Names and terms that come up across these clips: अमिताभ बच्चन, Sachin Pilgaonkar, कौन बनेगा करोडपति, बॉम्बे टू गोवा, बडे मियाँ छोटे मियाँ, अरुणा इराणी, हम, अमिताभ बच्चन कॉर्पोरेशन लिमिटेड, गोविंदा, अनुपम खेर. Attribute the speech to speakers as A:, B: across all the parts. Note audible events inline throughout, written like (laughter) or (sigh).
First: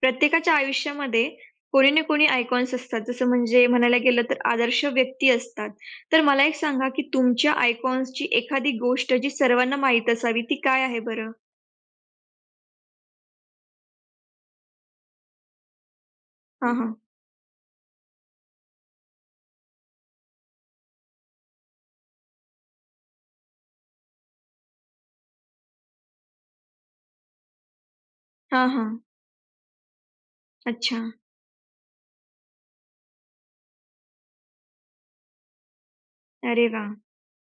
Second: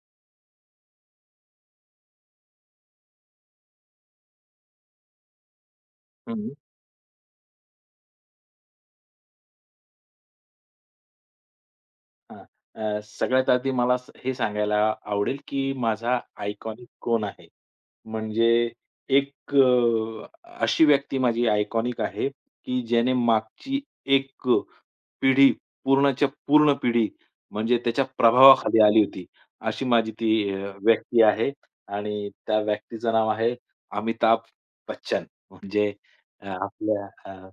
A: प्रत्येकाच्या आयुष्यामध्ये कोणी ना कोणी icons असतात. जसं म्हणजे म्हणायला गेलं तर आदर्श व्यक्ती असतात. तर मला एक
B: हं.
A: सांगा, की तुमच्या आयकॉन्सची एखादी गोष्ट जी सर्वांना माहीत असावी ती काय आहे बरं?
B: हां. सगळ्यात आधी मला हे सांगायला आवडेल, की माझा
A: हां,
B: आयकॉनिक
A: हां.
B: कोण आहे? म्हणजे एक अ, अशी व्यक्ती माझी आयकॉनिक आहे, की ज्याने मागची एक पिढी पूर्णच्या पूर्ण पिढी म्हणजे त्याच्या
A: हां,
B: प्रभावाखाली
A: हां.
B: आली होती. अशी माझी ती
A: अच्छा.
B: व्यक्ती आहे आणि त्या व्यक्तीचं नाव आहे अमिताभ बच्चन. म्हणजे
A: अरे वाह!
B: आपल्या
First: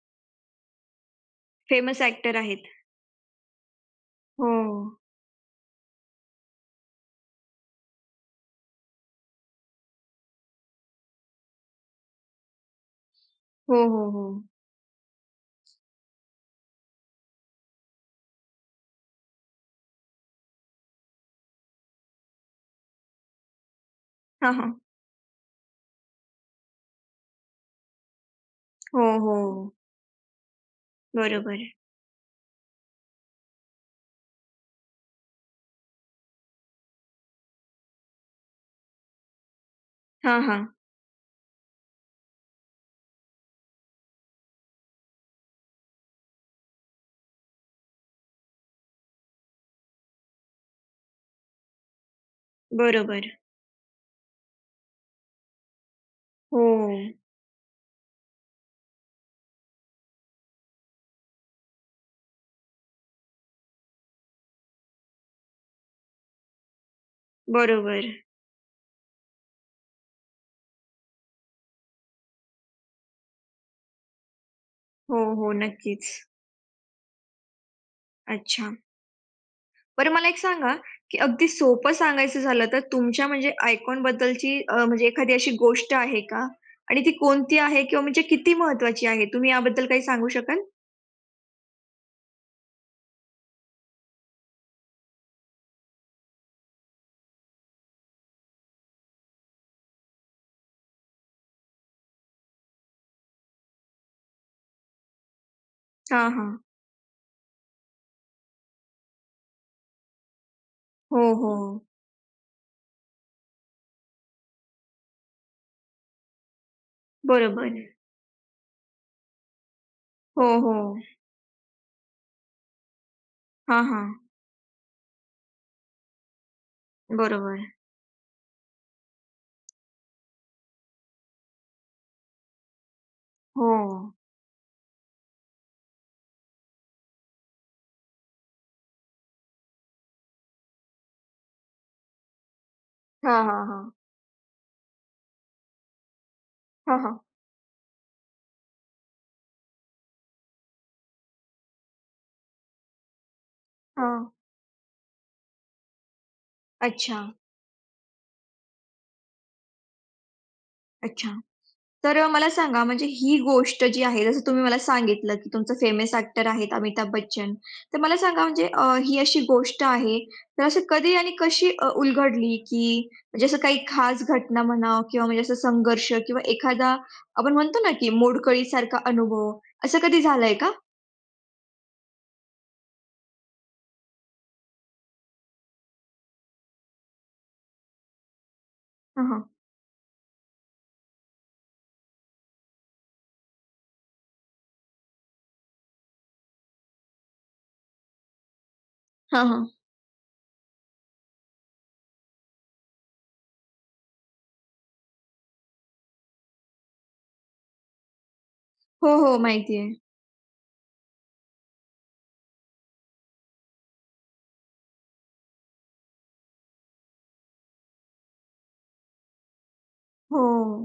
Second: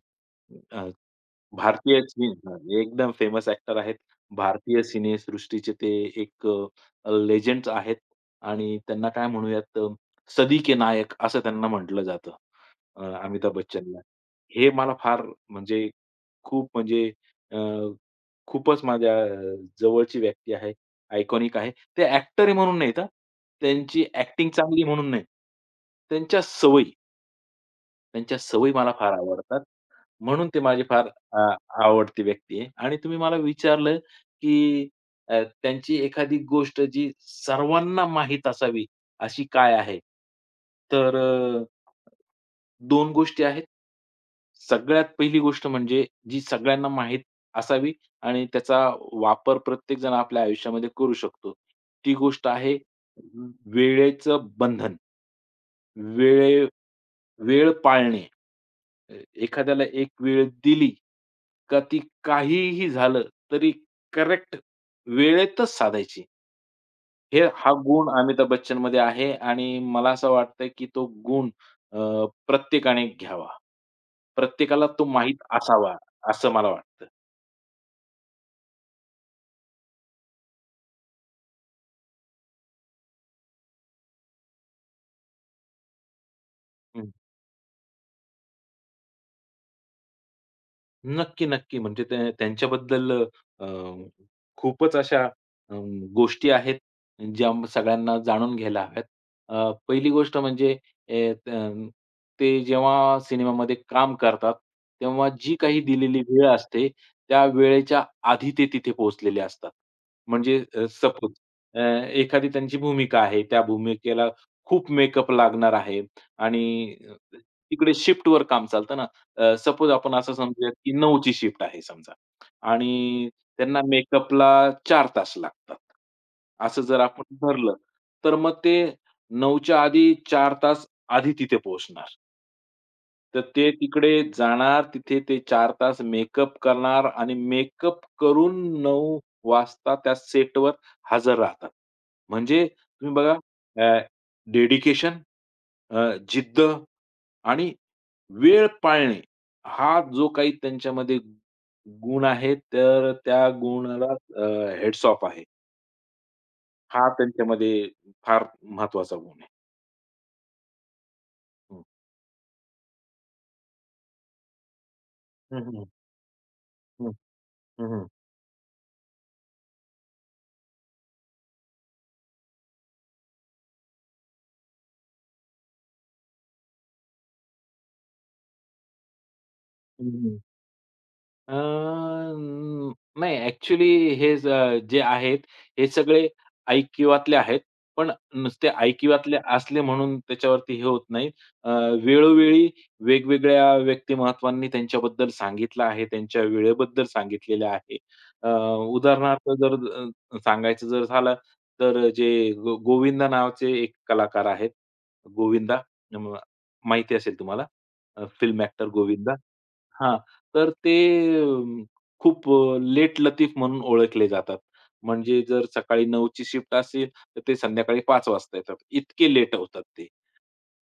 B: अ, भारतीय
A: फेमस
B: सिने
A: ॲक्टर आहेत.
B: एकदम फेमस ॲक्टर आहेत.
A: हो.
B: भारतीय सिनेसृष्टीचे ते एक अ, आहेत आणि त्यांना काय म्हणूयात सदी के नायक असं त्यांना म्हटलं जातं अमिताभ
A: हो,
B: बच्चनला.
A: हो, हो.
B: हे मला फार म्हणजे खूप म्हणजे अ, खूपच माझ्या जवळची व्यक्ती आहे, आयकॉनिक आहे. ते ॲक्टर आहे म्हणून नाहीत हां. त्यांची ॲक्टिंग
A: हां, हां.
B: चांगली म्हणून नाही. त्यांच्या सवयी, त्यांच्या सवयी मला
A: हो,
B: फार
A: हो.
B: आवडतात. म्हणून ते माझी फार
A: बरोबर.
B: आवडती व्यक्ती आहे. आणि तुम्ही मला विचारलं, की त्यांची एखादी गोष्ट जी सर्वांना माहीत असावी, अशी काय आहे?
A: हां, हां.
B: तर दोन गोष्टी आहेत. सगळ्यात पहिली गोष्ट म्हणजे जी सगळ्यांना माहीत असावी आणि त्याचा वापर प्रत्येक जण आपल्या आयुष्यामध्ये करू शकतो. ती गोष्ट आहे
A: बरोबर.
B: वेळेचं बंधन. वेळे
A: हो.
B: वेळ पाळणे. अ, एखाद्याला एक वेळ दिली का ती काहीही झालं तरी करेक्ट वेळेतच साधायची. हा गुण
A: बरोबर.
B: अमिताभ बच्चनमध्ये आहे आणि मला असं वाटतं की तो गुण प्रत्येकाने घ्यावा. प्रत्येकाला तो
A: हो,
B: माहीत
A: हो.
B: असावा,
A: नक्कीच.
B: असं मला वाटतं.
A: अच्छा. बरं मला एक सांगा, की अगदी सोपं सांगायचं झालं तर तुमच्या म्हणजे आयकॉनबद्दलची म्हणजे एखादी अशी गोष्ट आहे का? आणि
B: हं.
A: ती कोणती आहे किंवा म्हणजे किती महत्त्वाची आहे? तुम्ही याबद्दल काही सांगू शकाल?
B: नक्की, नक्की. म्हणजे त्यांच्याबद्दल अ, खूपच अशा अ, गोष्टी आहेत, सगळ्यांना जाणून घ्यायला हव्यात. पहिली गोष्ट म्हणजे ए, अ, ते जेव्हा सिनेमामध्ये काम करतात, तेव्हा जी काही दिलेली
A: हां,
B: वेळ
A: हां.
B: असते, त्या वेळेच्या आधी ते तिथे पोहोचलेले असतात.
A: हो,
B: सपोज अ,
A: हो.
B: एखादी त्यांची भूमिका आहे, त्या भूमिकेला खूप मेकअप लागणार आहे आणि
A: बरोबर.
B: तिकडे शिफ्टवर काम चालतं ना, सपोज आपण असं
A: हो,
B: समजूयात की
A: हो.
B: 9ची शिफ्ट आहे समजा आणि त्यांना
A: हां, हां.
B: मेकअपला 4 तास लागतात. असं जर आपण
A: बरोबर.
B: धरलं, तर मग ते 9च्या आधी 4 तास आधी तिथे पोहोचणार. तर ते
A: हो.
B: तिकडे जाणार, तिथे ते 4 तास मेकअप करणार आणि मेकअप करून 9 वाजता त्या सेटवर हजर राहतात. म्हणजे तुम्ही बघा
A: हां, हां, हां.
B: डेडिकेशन, जिद्द
A: हां, हां.
B: आणि वेळ पाळणे, हा जो काही त्यांच्यामध्ये गुण आहे, तर त्या गुणाला
A: हां.
B: अ, हेट्स ऑफ आहे. हा
A: अच्छा,
B: त्यांच्यामध्ये फार महत्वाचा गुण आहे.
A: अच्छा.
B: हं.
A: तर मला सांगा म्हणजे ही गोष्ट जी आहे जसं तुम्ही मला सांगितलं, की
B: हं,
A: तुमचं
B: हं.
A: फेमस एक्टर आहेत अमिताभ
B: हं,
A: बच्चन.
B: हं,
A: तर
B: हं.
A: मला सांगा म्हणजे ही अशी गोष्ट आहे, तर असं कधी आणि कशी उलगडली, की म्हणजे असं काही खास घटना म्हणा किंवा म्हणजे असं संघर्ष किंवा एखादा आपण म्हणतो ना, की मोडकळीसारखा अनुभव असं
B: हं,
A: कधी
B: हं.
A: झालंय का?
B: अ, न नाही ॲक्चुअली हे ज जे आहेत, हे सगळे ऐकिवातले आहेत. पण नुसते
A: हां,
B: ऐकिवातले
A: हां.
B: असले म्हणून त्याच्यावरती हे होत नाही. अ, वेळोवेळी वेगवेगळ्या व्यक्तिमत्त्वांनी त्यांच्याबद्दल सांगितलं आहे, त्यांच्या वेळेबद्दल सांगितलेलं आहे. अ,
A: हां,
B: उदाहरणार्थ
A: हां.
B: जर सांगायचं जर झालं, तर जे गो गोविंदा नावाचे एक कलाकार आहेत. गोविंदा, म माहिती असेल तुम्हाला फिल्म ॲक्टर
A: हो,
B: गोविंदा.
A: हो. माहिती आहे.
B: हां. तर ते अ, खूप लेट लतीफ म्हणून ओळखले जातात. म्हणजे जर सकाळी 9 ची शिफ्ट असेल, तर ते संध्याकाळी 5 वाजता येतात. इतके लेट होतात ते.
A: हो.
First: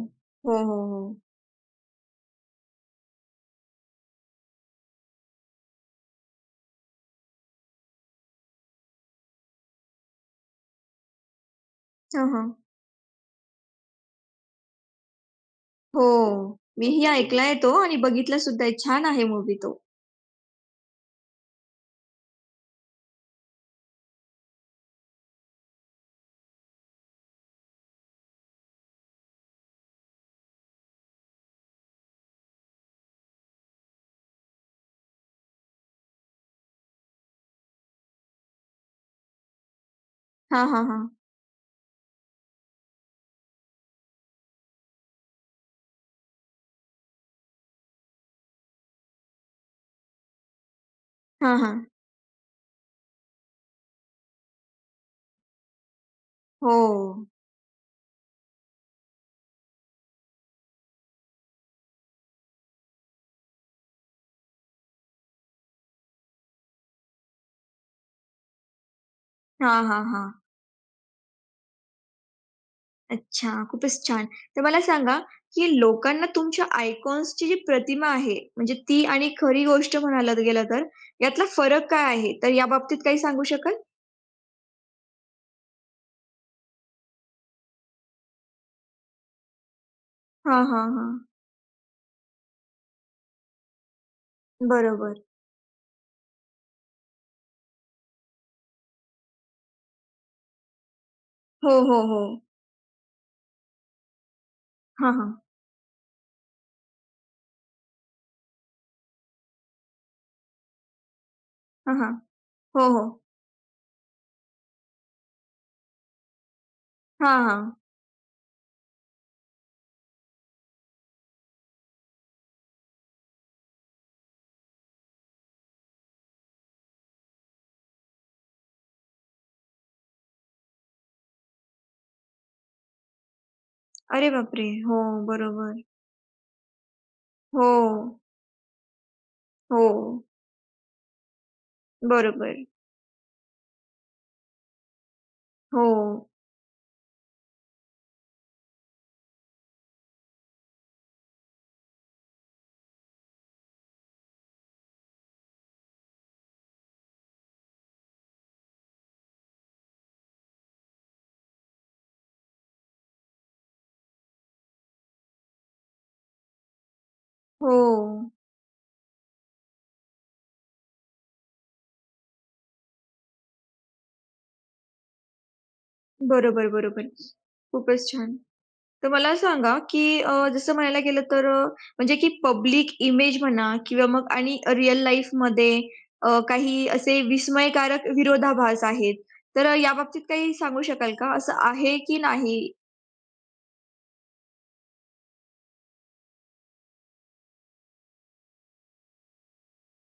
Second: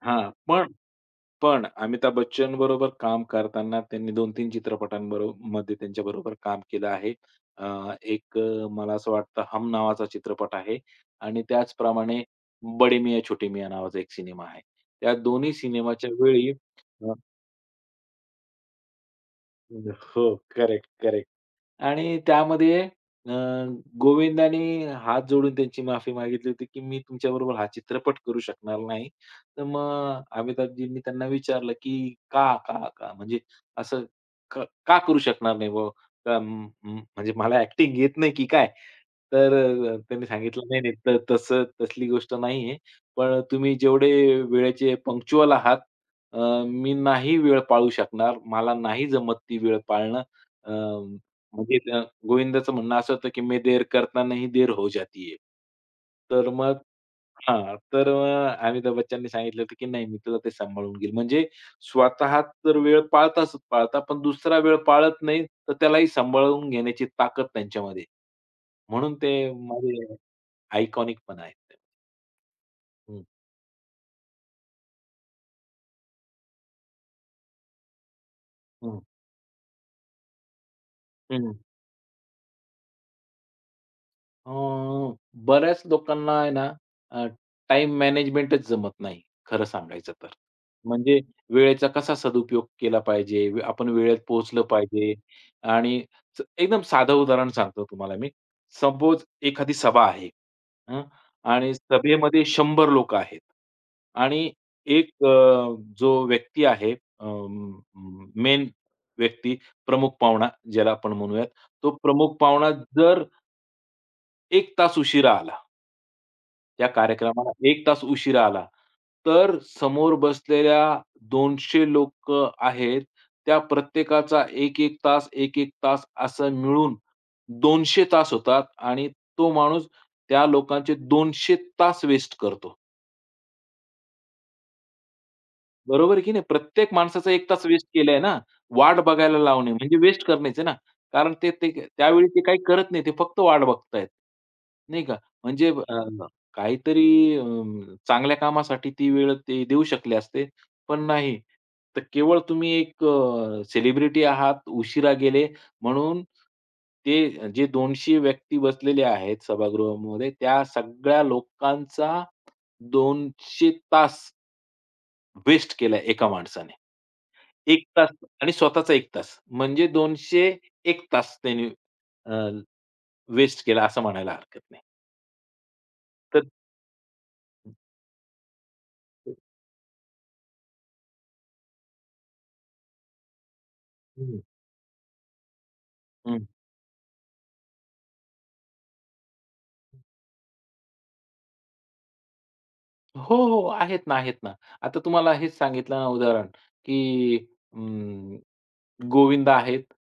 B: हां,
A: हो,
B: पण
A: हो, हो.
B: पण अमिताभ बच्चन बरोबर काम करताना त्यांनी 2 तीन मध्ये त्यांच्याबरोबर काम केलं आहे. अ, मला असं वाटतं हम नावाचा चित्रपट आहे आणि त्याचप्रमाणे
A: हां, हां.
B: बडे मियाँ छोटे मियाँ नावाचा एक सिनेमा आहे. त्या दोन्ही
A: हो.
B: सिनेमाच्या वेळी
A: मीही
B: अ,
A: ऐकलाय तो आणि बघितला सुद्धा आहे. छान आहे मूव्ही तो.
B: हो, करेक्ट. आणि त्यामध्ये अ, गोविंदाने हात जोडून त्यांची माफी मागितली होती, की "मी तुमच्याबरोबर हा चित्रपट करू शकणार नाही." तर मग अमिताभजींनी त्यांना विचारलं, की "का, का, का?" म्हणजे असं "क का करू शकणार नाही बुवा? अ, म म म्हणजे मला ॲक्टिंग येत नाही की काय?" तर त्यांनी
A: हां,
B: सांगितलं, "नाही,
A: हां, हां.
B: नाही, त तसं तसली गोष्ट नाहीये. पण तुम्ही जेवढे वेळेचे पंक्च्युअल आहात, अ, मी नाही वेळ पाळू शकणार. मला नाही जमत ती वेळ पाळणं. अ,
A: हां, हां.
B: म्हणजे अ, गोविंदाचं म्हणणं असं होतं, की "मैं देर करता नहीं देर हो जाती तर मग
A: हो.
B: हां, तर अमिताभ बच्चननी सांगितलं होतं, की "नाही, मी तुला ते सांभाळून घेईल." म्हणजे स्वतः तर वेळ पाळताच पाळता, पण दुसरा वेळ पाळत नाही, तर त्यालाही सांभाळून घेण्याची ताकद त्यांच्यामध्ये. म्हणून ते
A: हां, हां,
B: माझे
A: हां.
B: आयकॉनिक पण आहेत. हं,
A: अच्छा, खूपच छान. तर मला सांगा, की लोकांना तुमच्या आयकॉन्सची जी प्रतिमा आहे, म्हणजे
B: हं,
A: ती आणि खरी गोष्ट म्हणायला गेलं तर, यातला
B: हं.
A: फरक काय आहे? तर याबाबतीत काही सांगू शकाल?
B: अ, बऱ्याच लोकांना आहे ना, अ, मॅनेजमेंटच जमत नाही, खरं सांगायचं तर.
A: हां, हां, हां.
B: म्हणजे वेळेचा कसा सदुपयोग केला पाहिजे, आपण वेळेत पोहोचलं पाहिजे
A: बरोबर.
B: आणि एकदम साधं उदाहरण सांगतो तुम्हाला मी. सपोज एखादी सभा आहे, हं,
A: हो,
B: आणि
A: हो, हो.
B: सभेमध्ये 100 लोक आहेत आणि एक
A: हां, हां.
B: अ, जो अ, मेन व्यक्ती, प्रमुख पाहुणा ज्याला आपण म्हणूयात, तो
A: हां, हां.
B: प्रमुख पाहुणा
A: हो, हो.
B: जर एक तास उशिरा आला. त्या
A: हां,
B: कार्यक्रमाला
A: हां.
B: 1 तास उशिरा आला. तर समोर बसलेल्या 200 लोक आहेत, त्या प्रत्येकाचा एक 1 तास, एक 1 तास असं मिळून 200 तास होतात आणि तो माणूस त्या लोकांचे 200 तास वेस्ट करतो.
A: अरे बापरे! हो, बरोबर.
B: बरोबर आहे की नाही? प्रत्येक माणसाचा 1 तास
A: हो,
B: वेस्ट केलाय ना. वाट बघायला लावणे
A: हो.
B: म्हणजे वेस्ट करणेच आहे ना. कारण ते ते त्यावेळी ते
A: बरोबर.
B: काही करत नाही. ते फक्त वाट बघतायत. नाही का? म्हणजे
A: हो,
B: अ, काहीतरी चांगल्या कामासाठी ती वेळ ते देऊ शकले असते. पण नाही. तर केवळ तुम्ही एक सेलिब्रिटी आहात, उशिरा गेले म्हणून ते जे 200 व्यक्ती बसलेले आहेत सभागृहामध्ये, त्या सगळ्या लोकांचा 200 तास वेस्ट केला एका माणसाने.
A: हो.
B: 1 तास आणि स्वतःचा 1 तास. म्हणजे 201 तास त्याने अ, वेस्ट केला असं म्हणायला हरकत नाही. तर
A: बरोबर, बरोबर. खूपच छान. तर मला सांगा, की जसं म्हणायला गेलं तर म्हणजे की पब्लिक इमेज म्हणा किंवा मग
B: हं,
A: आणि रिअल लाईफमध्ये
B: हं.
A: काही असे विस्मयकारक विरोधाभास आहेत. तर याबाबतीत काही सांगू शकाल का? असं आहे की नाही?
B: हो, हो. आहेत ना, आहेत ना. आता तुम्हाला हेच सांगितलं ना उदाहरण, की अं, गोविंदा आहेत,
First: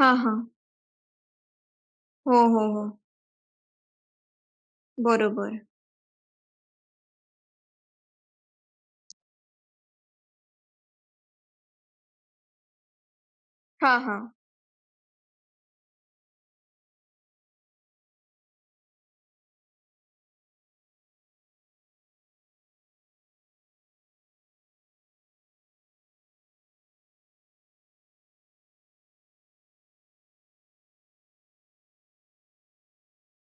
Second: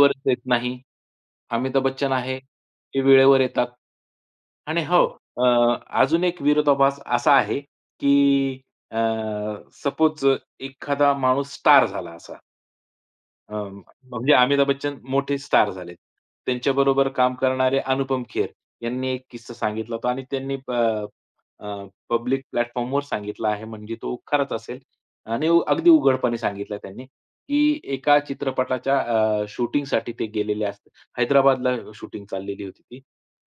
A: हां,
B: येत
A: हां.
B: नाही. अमिताभ बच्चन
A: हो,
B: आहे,
A: हो, हो.
B: ते वेळेवर येतात. आणि
A: बरोबर.
B: अ, अजून एक विरोधाभास असा आहे, की सपोज एखादा माणूस स्टार झाला असा. अ,
A: हां, हां.
B: म्हणजे अमिताभ बच्चन मोठे स्टार झाले. त्यांच्याबरोबर काम करणारे अनुपम खेर यांनी एक किस्सा सांगितला होता आणि त्यांनी अ, पब्लिक प्लॅटफॉर्मवर सांगितला आहे म्हणजे तो खराच असेल आणि अगदी उघडपणे सांगितलं त्यांनी, की एका चित्रपटाच्या शूटिंगसाठी ते गेलेले असतात. हैदराबादला शूटिंग चाललेली होती ती.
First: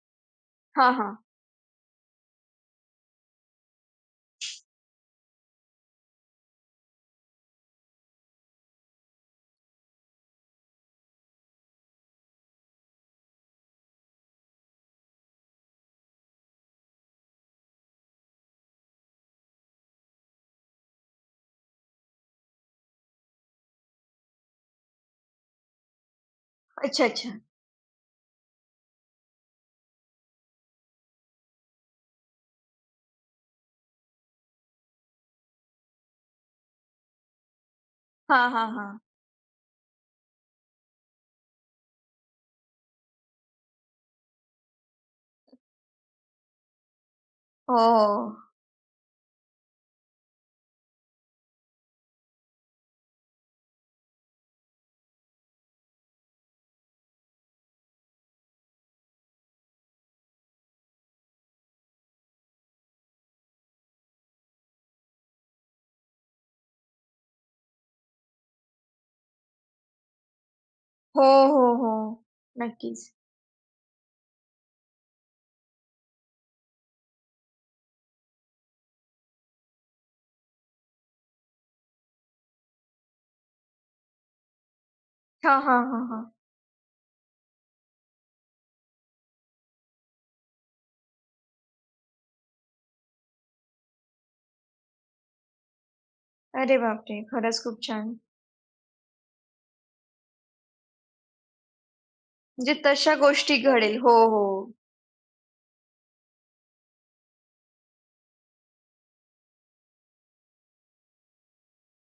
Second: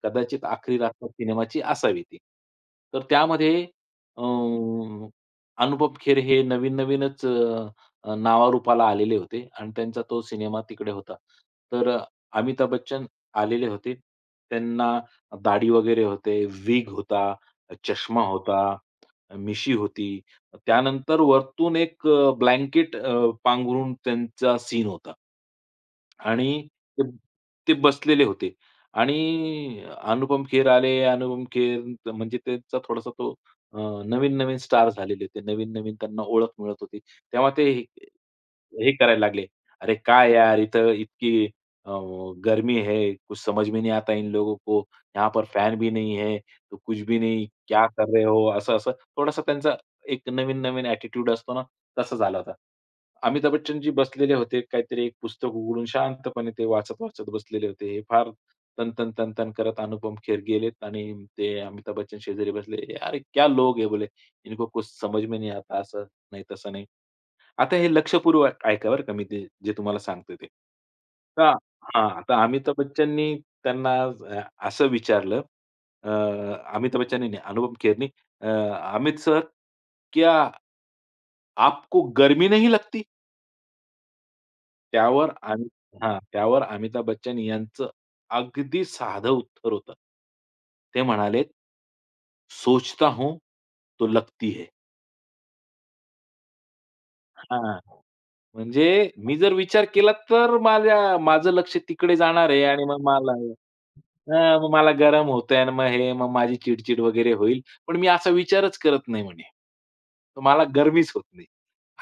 B: कदाचित आखरी
A: हां,
B: रात्र
A: हां.
B: सिनेमाची असावी ती. तर त्यामध्ये अ, अनुपम खेर हे नवीन-नवीनच नावारूपाला आलेले होते आणि त्यांचा तो सिनेमा तिकडे होता. तर अमिताभ बच्चन आलेले होते. त्यांना दाढी वगैरे होते, विग होता, चष्मा होता, मिशी होती. त्यानंतर वरतून एक ब्लँकेट पांघरून त्यांचा सीन होता. आणि
A: अच्छा,
B: ते
A: अच्छा.
B: ते बसलेले होते. आणि अनुपम खेर आले. म्हणजे त्यांचा थोडासा तो अ, नवीन-नवीन स्टार झालेले होते. नवीन-नवीन त्यांना ओळख मिळत होती. तेव्हा ते हे
A: हां, हां, हां.
B: करायला लागले. अरे काय यार इधर इतनी अ, गर्मी है, कुछ समझ में नहीं आता इन लोगों को, यहाँ पर फॅन भी नहीं है, तो कुछ भी नहीं,
A: हो,
B: क्या कर रहे हो?
A: हो.
B: असं-असं थोडासा त्यांचा एक नवीन-नवीन ॲटिट्यूड असतो ना, तसा झाला होता. अमिताभ बच्चनजी बसलेले होते, काहीतरी एक पुस्तक उघडून शांतपणे ते वाचत-वाचत बसलेले होते. हे फार तन-तन, तन-तन करत अनुपम खेर गेलेत आणि ते अमिताभ बच्चन शेजारी बसले. "यार क्या लोग है" बोले, "इनको कुछ समझ में नहीं आता." असं नाही, तसं नाही. आता हे लक्षपूर्वक ऐका बरं का मी ते जे तुम्हाला सांगतोय ते.
A: हो,
B: हां,
A: हो, हो.
B: हां. तर अमिताभ
A: नक्कीच.
B: बच्चननी त्यांना अ, असं विचारलं अ, अमिताभ बच्चननी नाही, अनुपम खेरनी अ, "अमित सर, क्या आपको गर्मी नहीं लगती?" त्यावर
A: हां,
B: अमि
A: हां, हां,
B: हां,
A: हां.
B: त्यावर अमिताभ बच्चन यांचं अगदी साधं उत्तर होतं. ते म्हणाले, "सोचता हूँ तो लगती है."
A: अरे बापरे! खरंच
B: हां.
A: खूप छान.
B: म्हणजे मी जर विचार केला तर माझं लक्ष तिकडे जाणार आहे
A: म्हणजे
B: आणि मग
A: तशा
B: मला
A: गोष्टी घडेल. हो, हो.
B: हां, मग मला गरम होतंय आणि मग मग माझी चिड वगैरे होईल. पण मी असा विचारच करत नाही म्हणे. तर मला गरमीच होत नाही.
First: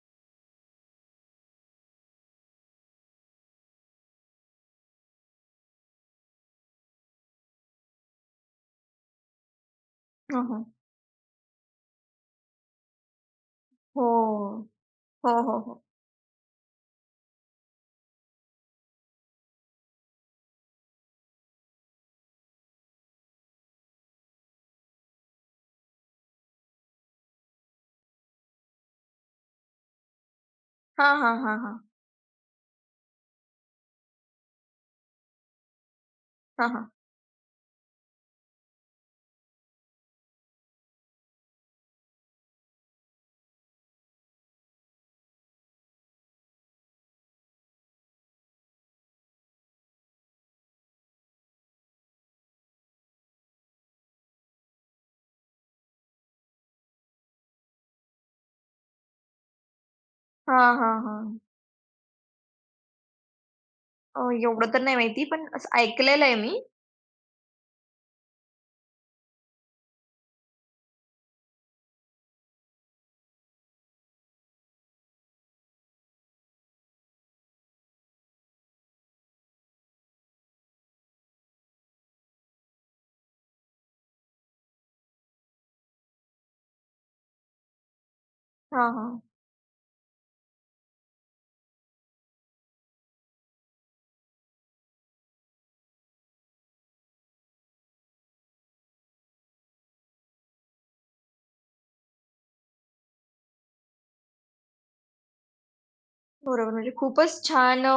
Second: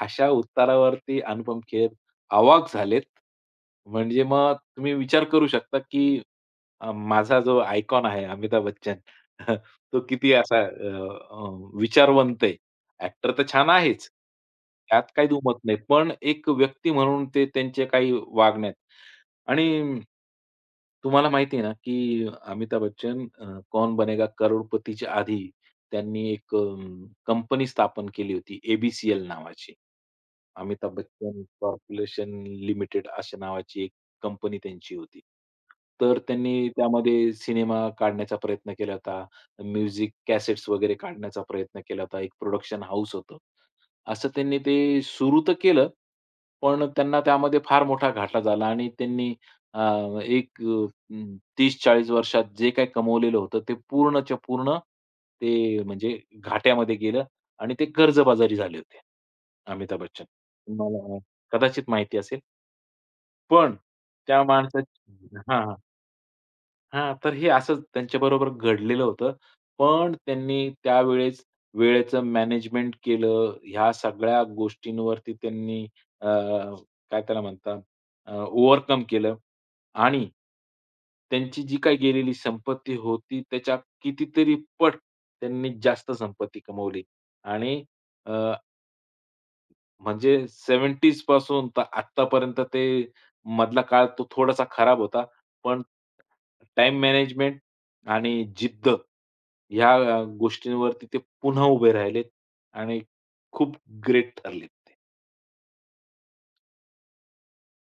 B: अशा उत्तरावरती अनुपम खेर अवाक झालेत. म्हणजे मग तुम्ही विचार करू शकता, की माझा जो आयकॉन आहे अमिताभ बच्चन (laughs) तो किती
A: हां,
B: असा
A: हां.
B: अ, अ, विचारवंत आहे. ॲक्टर तर छान
A: हो.
B: आहेच. त्यात काही
A: हो,
B: दुमत
A: हो,
B: नाही.
A: हो.
B: पण एक व्यक्ती म्हणून ते त्यांचे काही वागण्यात आणि तुम्हाला माहिती आहे ना, की अमिताभ बच्चन कौन बनेगा करोडपतीच्या आधी त्यांनी एक कंपनी स्थापन केली होती, ए नावाची. अमिताभ
A: हां, हां,
B: बच्चन
A: हां, हां.
B: कॉर्पोरेशन लिमिटेड अशा नावाची एक कंपनी त्यांची होती. तर
A: हां,
B: त्यांनी
A: हां.
B: त्यामध्ये सिनेमा काढण्याचा प्रयत्न केला होता, म्युझिक कॅसेट्स वगैरे काढण्याचा प्रयत्न केला होता. एक प्रोडक्शन हाऊस होतं. असं त्यांनी ते सुरू तर केलं, पण त्यांना त्यामध्ये फार मोठा घाटा झाला आणि त्यांनी अ, एक अ, 30-40 वर्षात जे काही कमवलेलं होतं ते पूर्णच्या पूर्ण ते म्हणजे घाट्यामध्ये गेलं आणि ते कर्जबाजारी झाले होते. अमिताभ बच्चन.
A: हां, हां,
B: तुम्हाला
A: हां.
B: कदाचित माहिती असेल. पण त्या
A: एवढं तर नाही माहिती
B: माणसाची
A: पण
B: हां.
A: असं ऐकलेलं आहे मी.
B: हां, तर हे असंच त्यांच्याबरोबर घडलेलं होतं. पण त्यांनी त्यावेळेस वेळेचं मॅनेजमेंट केलं. ह्या सगळ्या गोष्टींवरती त्यांनी अ, काय त्याला म्हणतात ओव्हरकम केलं आणि त्यांची जी काही गेलेली संपत्ती होती त्याच्या कितीतरी पट त्यांनी जास्त संपत्ती कमवली आणि अ
A: हां, हां.
B: म्हणजे 70s पासून तर आत्तापर्यंत ते मधला काळ तो थोडासा खराब होता. पण टाइम मॅनेजमेंट आणि जिद्द ह्या गोष्टींवरती ते पुन्हा उभे राहिलेत आणि खूप ग्रेट ठरलेत ते.
A: बरोबर. म्हणजे खूपच छान अ,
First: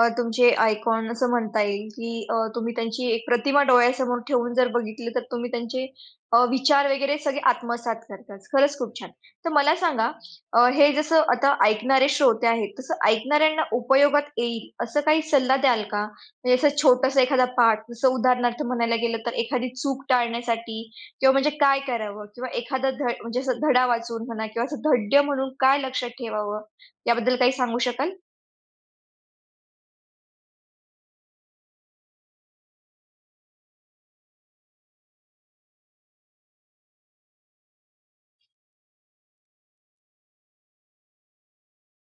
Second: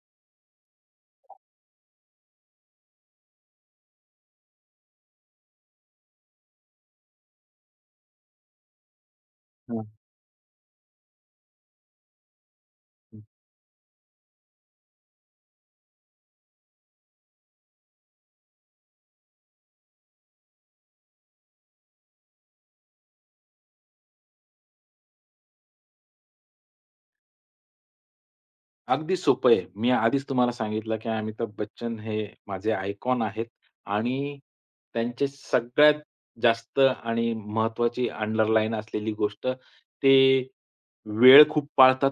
A: अ, तुमचे आयकॉन असं म्हणता येईल, की तुम्ही त्यांची एक प्रतिमा डोळ्यासमोर ठेवून जर बघितली, तर तुम्ही त्यांचे विचार वगैरे सगळे आत्मसात करताच. खरंच खूप छान. तर मला
B: हां.
A: सांगा, हे जसं आता ऐकणारे श्रोते आहेत, तसं ऐकणाऱ्यांना उपयोगात येईल असं काही सल्ला द्याल का? म्हणजे असं छोटासा एखादा पाठ, जसं उदाहरणार्थ म्हणायला गेलं तर एखादी चूक टाळण्यासाठी किंवा म्हणजे काय करावं? किंवा एखादा ध म्हणजे असं धडा वाचून म्हणा किंवा असं धड्य म्हणून काय लक्षात ठेवावं? याबद्दल काही सांगू शकाल?
B: अगदी सोपं आहे. मी आधीच तुम्हाला सांगितलं, की अमिताभ बच्चन हे माझे आयकॉन आहेत आणि त्यांचे सगळ्यात जास्त आणि महत्वाची अंडरलाईन असलेली गोष्ट, ते वेळ खूप पाळतात.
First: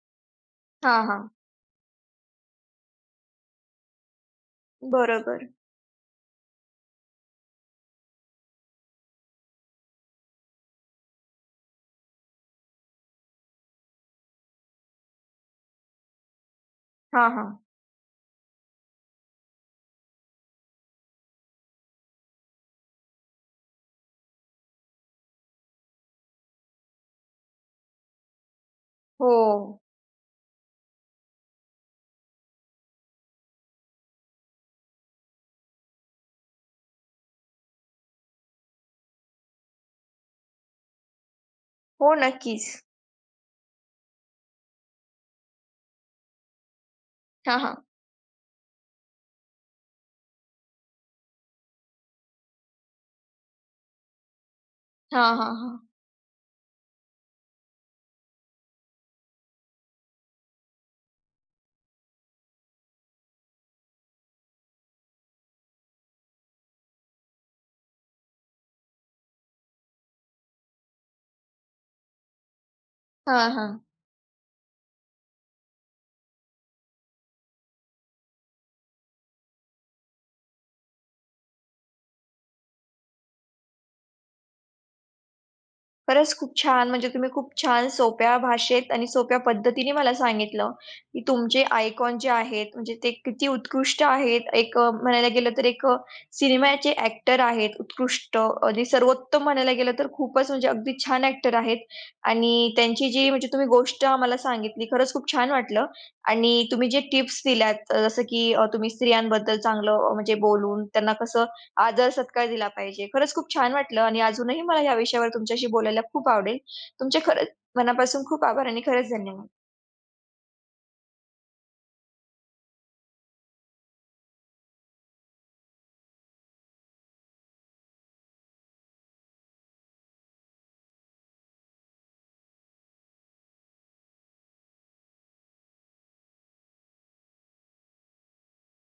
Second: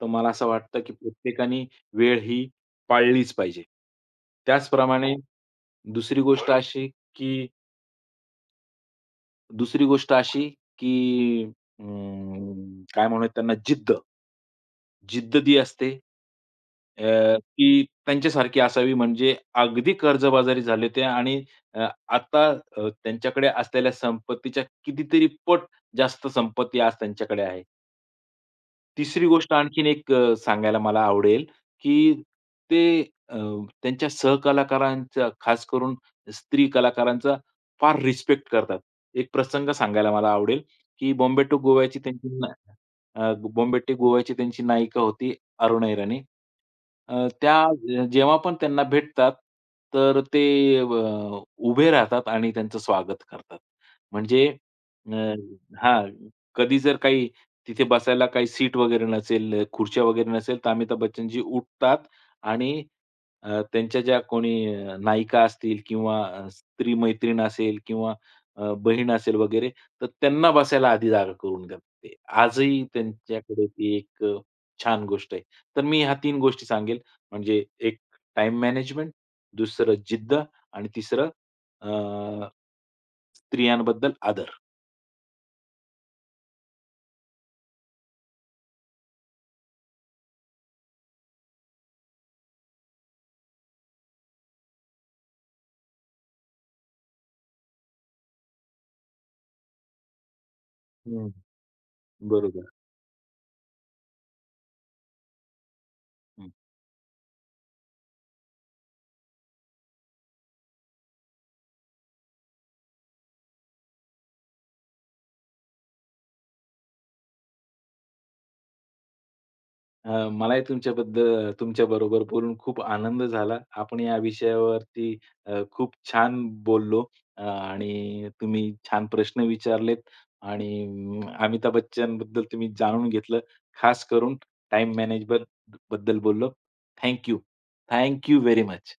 B: तर मला असं वाटतं, की
A: हां, हां.
B: प्रत्येकाने वेळ ही पाळलीच पाहिजे. त्याचप्रमाणे हो.
A: बरोबर.
B: दुसरी गोष्ट अशी, की दुसरी गोष्ट अशी, की काय म्हणूयात त्यांना जिद्द. जिद्द जी असते
A: हां, हां.
B: की त्यांच्यासारखी असावी म्हणजे अगदी कर्जबाजारी झाले ते आणि अ, आता त्यांच्याकडे असलेल्या संपत्तीच्या कितीतरी पट जास्त संपत्ती आज त्यांच्याकडे आहे. तिसरी
A: हो.
B: गोष्ट आणखीन एक सांगायला मला आवडेल, की ते अ, त्यांच्या सहकलाकारांचा खास करून स्त्री कलाकारांचा फार रिस्पेक्ट करतात. एक प्रसंग सांगायला मला आवडेल, की
A: हो, नक्कीच.
B: बॉम्बे टू गोवाची त्यांची नायिका होती अरुणा इराणी.
A: हां, हां.
B: त्या जेव्हा पण त्यांना भेटतात, तर ते अ, उभे राहतात आणि त्यांचं स्वागत करतात. म्हणजे अ,
A: हां, हां, हां.
B: हां, कधी जर काही तिथे बसायला काही सीट वगैरे नसेल, खुर्च्या वगैरे नसेल, तर अमिताभ बच्चनजी उठतात आणि त्यांच्या ज्या कोणी नायिका असतील किंवा स्त्री मैत्रीण असेल किंवा बहीण असेल वगैरे, तर त्यांना बसायला आधी जागा करून देतात ते. आजही
A: हां,
B: त्यांच्याकडे
A: हां.
B: ती एक छान गोष्ट आहे. तर मी ह्या 3 गोष्टी सांगेल, म्हणजे एक टाईम मॅनेजमेंट, दुसरं जिद्द आणि तिसरं अ, स्त्रियांबद्दल आदर.
A: खरंच खूप छान म्हणजे तुम्ही खूप छान सोप्या भाषेत आणि सोप्या पद्धतीने मला सांगितलं, की तुमचे आयकॉन जे आहेत म्हणजे ते किती उत्कृष्ट आहेत. एक म्हणायला गेलं तर एक सिनेमाचे ॲक्टर आहेत उत्कृष्ट आणि सर्वोत्तम म्हणायला गेलं तर खूपच म्हणजे अगदी छान
B: हं.
A: ॲक्टर आहेत
B: बरोबर.
A: आणि त्यांची जी म्हणजे तुम्ही गोष्ट आम्हाला सांगितली खरंच खूप छान वाटलं आणि तुम्ही जे टिप्स दिल्यात जसं की तुम्ही स्त्रियांबद्दल चांगलं म्हणजे बोलून त्यांना कसं आदर सत्कार दिला पाहिजे. खरंच खूप छान वाटलं आणि अजूनही मला या विषयावर तुमच्याशी बोलायला खूप आवडेल. तुमचे खरंच मनापासून खूप आभार आणि खरंच धन्यवाद.
B: मलाही तुमच्याबद्दल तुमच्या बरोबर बोलून खूप आनंद झाला. आपण या विषयावरती खूप छान बोललो आणि तुम्ही छान प्रश्न विचारलेत आणि अमिताभ बच्चनबद्दल तुम्ही जाणून घेतलं. खास करून टाइम मॅनेजमेंट बद्दल बोललो. Thank you. Thank very much.